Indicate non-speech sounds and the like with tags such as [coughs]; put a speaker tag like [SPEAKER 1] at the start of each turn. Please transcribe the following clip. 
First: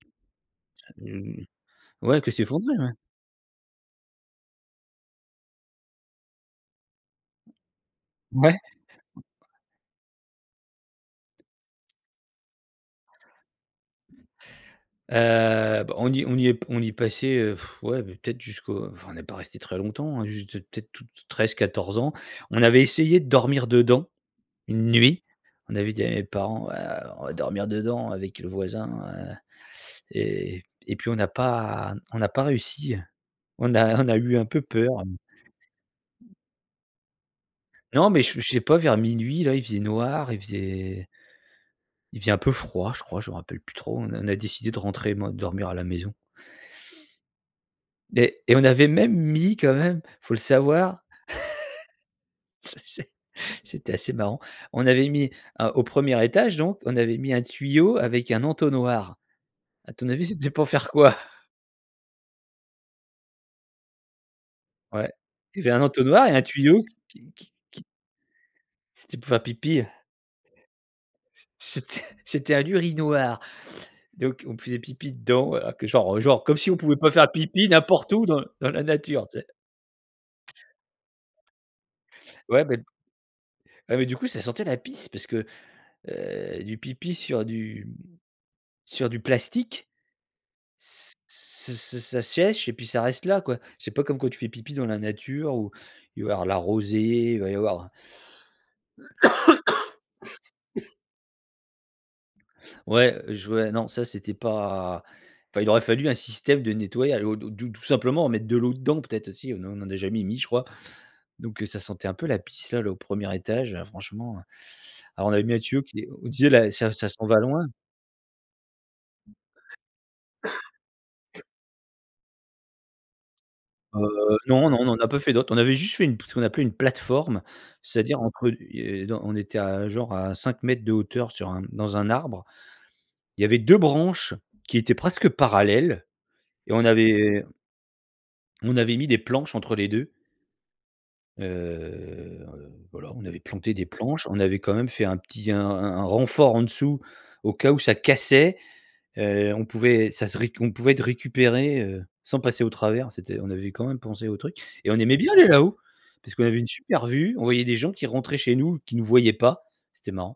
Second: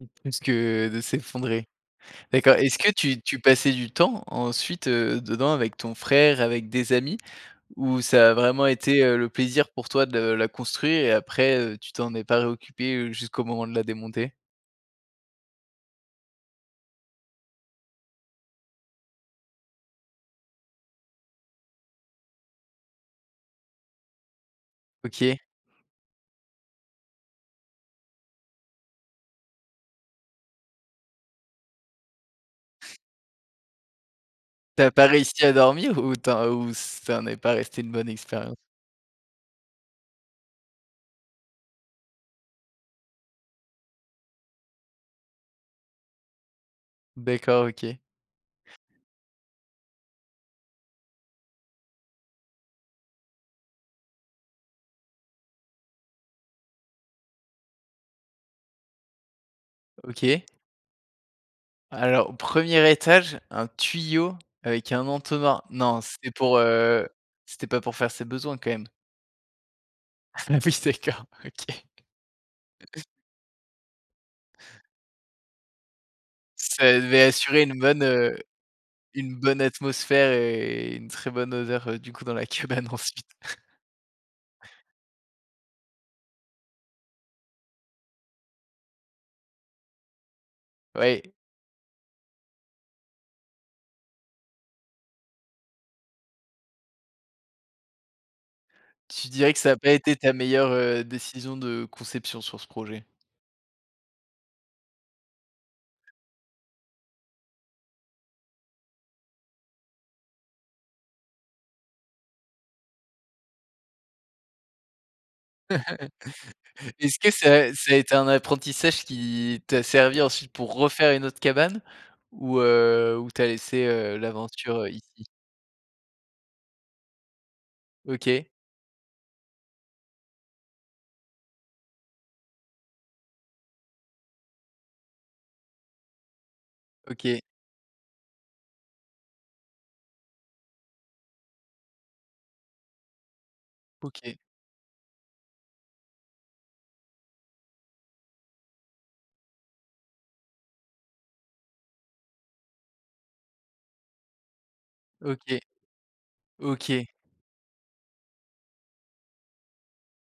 [SPEAKER 1] Mmh. Plus que de s'effondrer.
[SPEAKER 2] Ouais, que
[SPEAKER 1] D'accord.
[SPEAKER 2] s'effondrer,
[SPEAKER 1] Est-ce que
[SPEAKER 2] ouais.
[SPEAKER 1] tu tu passais du temps ensuite, heu, dedans avec ton frère, avec des amis? Ou ça a
[SPEAKER 2] Ouais. Ouais.
[SPEAKER 1] vraiment été, heu, le plaisir pour toi de la construire et après, heu, tu t'en es pas réoccupé jusqu'au moment de la démonter?
[SPEAKER 2] Heu, bah, on y est on y est p on y passait, heu, [blows air] ouais peut-être jusqu'au enfin on est pas resté très longtemps hein, juste, peut-être tout t 13-14 ans. On avait essayé de dormir dedans, une nuit.
[SPEAKER 1] OK.
[SPEAKER 2] On avait dit à mes parents: «Ouais on va dormir dedans avec le voisin», heu et et puis on n'a pas on n'a pas réussi, heu. On a on a eu un peu
[SPEAKER 1] Tu as
[SPEAKER 2] peur.
[SPEAKER 1] pas réussi à dormir ou tu en ou ça n'est pas resté une bonne
[SPEAKER 2] Non, mais je je
[SPEAKER 1] expérience?
[SPEAKER 2] sais pas vers minuit là, il faisait noir, il faisait il faisait un peu froid, je crois, je me rappelle plus trop. On a a décidé de rentrer, mo de dormir à la maison
[SPEAKER 1] D'accord, OK.
[SPEAKER 2] et et on avait même mis quand même, faut le savoir [laughs] C'est c'est c'était assez marrant. On avait mis, heu, au 1er étage donc, on avait mis un tuyau avec un entonnoir. À ton avis,
[SPEAKER 1] OK.
[SPEAKER 2] c'était pour faire quoi?
[SPEAKER 1] Alors au 1er étage, un tuyau avec un
[SPEAKER 2] Ouais, il
[SPEAKER 1] entonnoir?
[SPEAKER 2] y avait un
[SPEAKER 1] Non
[SPEAKER 2] entonnoir et
[SPEAKER 1] c'était
[SPEAKER 2] un
[SPEAKER 1] pour,
[SPEAKER 2] tuyau
[SPEAKER 1] heu,
[SPEAKER 2] qui qui
[SPEAKER 1] c'était pas
[SPEAKER 2] qui
[SPEAKER 1] pour faire ses besoins quand même?
[SPEAKER 2] c'était pour faire pipi.
[SPEAKER 1] Ah oui, d'accord, OK.
[SPEAKER 2] C'était, c'était un
[SPEAKER 1] [chuckles]
[SPEAKER 2] urinoir. Donc on faisait pipi dedans alors que genre, heu, genre, comme si on
[SPEAKER 1] Ça
[SPEAKER 2] pouvait pas
[SPEAKER 1] devait
[SPEAKER 2] faire
[SPEAKER 1] assurer
[SPEAKER 2] pipi
[SPEAKER 1] une bonne,
[SPEAKER 2] n'importe où
[SPEAKER 1] heu,
[SPEAKER 2] dans dans la nature,
[SPEAKER 1] une
[SPEAKER 2] tu sais?
[SPEAKER 1] bonne atmosphère et une très bonne odeur, heu, du coup dans la
[SPEAKER 2] Ouais bah
[SPEAKER 1] cabane ensuite. [chuckles]
[SPEAKER 2] ouais bah du coup, ça sentait la pisse parce que, heu, du pipi sur du m sur du plastique. Ç
[SPEAKER 1] Oui.
[SPEAKER 2] ç ça ça ça sèche et puis ça reste là quoi. C'est pas comme quand tu fais pipi dans la nature, où il va y avoir de la rosée, il va y avoir
[SPEAKER 1] Tu dirais que ça a pas été ta meilleure,
[SPEAKER 2] [coughs]
[SPEAKER 1] heu, décision de conception sur ce projet?
[SPEAKER 2] Ouais, heu, je vois, non ça c'était pas enfin, il aurait fallu un système de nettoyage, ou tout tout tout simplement mettre de l'eau dedans, peut-être aussi, on en a jamais mis, je crois. Donc heu ça sentait un peu la pisse là là, au 1er étage franchement, heu. Alors on avait mis un tuyau qui est on disait là, ça
[SPEAKER 1] [laughs]
[SPEAKER 2] ça
[SPEAKER 1] Est-ce
[SPEAKER 2] s'en
[SPEAKER 1] que
[SPEAKER 2] va loin.
[SPEAKER 1] ça ça a été un apprentissage qui, t'a servi ensuite pour refaire une autre
[SPEAKER 2] [coughs]
[SPEAKER 1] cabane? Ou, heu, ou tu as laissé,
[SPEAKER 2] Heu,
[SPEAKER 1] heu,
[SPEAKER 2] non, non,
[SPEAKER 1] l'aventure,
[SPEAKER 2] on
[SPEAKER 1] heu,
[SPEAKER 2] en n'a pas
[SPEAKER 1] ici?
[SPEAKER 2] fait d'autres. On avait juste fait une pl ce qu'on appelait une plateforme, c'est-à-dire
[SPEAKER 1] OK.
[SPEAKER 2] entre et dans on était à genre à 5 mètres de hauteur sur un dans un arbre. Il y avait 2 branches qui étaient presque parallèles et on
[SPEAKER 1] OK.
[SPEAKER 2] avait on avait mis des planches entre les 2 heu, voilà, on avait planté des planches,
[SPEAKER 1] OK.
[SPEAKER 2] on avait quand même fait un petit, un un un un renfort en dessous, au cas où ça cassait. Heu, on pouvait ça serait, on pouvait être récupéré, heu, sans passer au travers. C'était on avait quand même pensé au truc et on aimait bien aller
[SPEAKER 1] OK.
[SPEAKER 2] là-haut, parce qu'on avait une super
[SPEAKER 1] OK.
[SPEAKER 2] vue, on voyait des gens qui rentraient chez nous, qui nous voyaient pas. C'était marrant.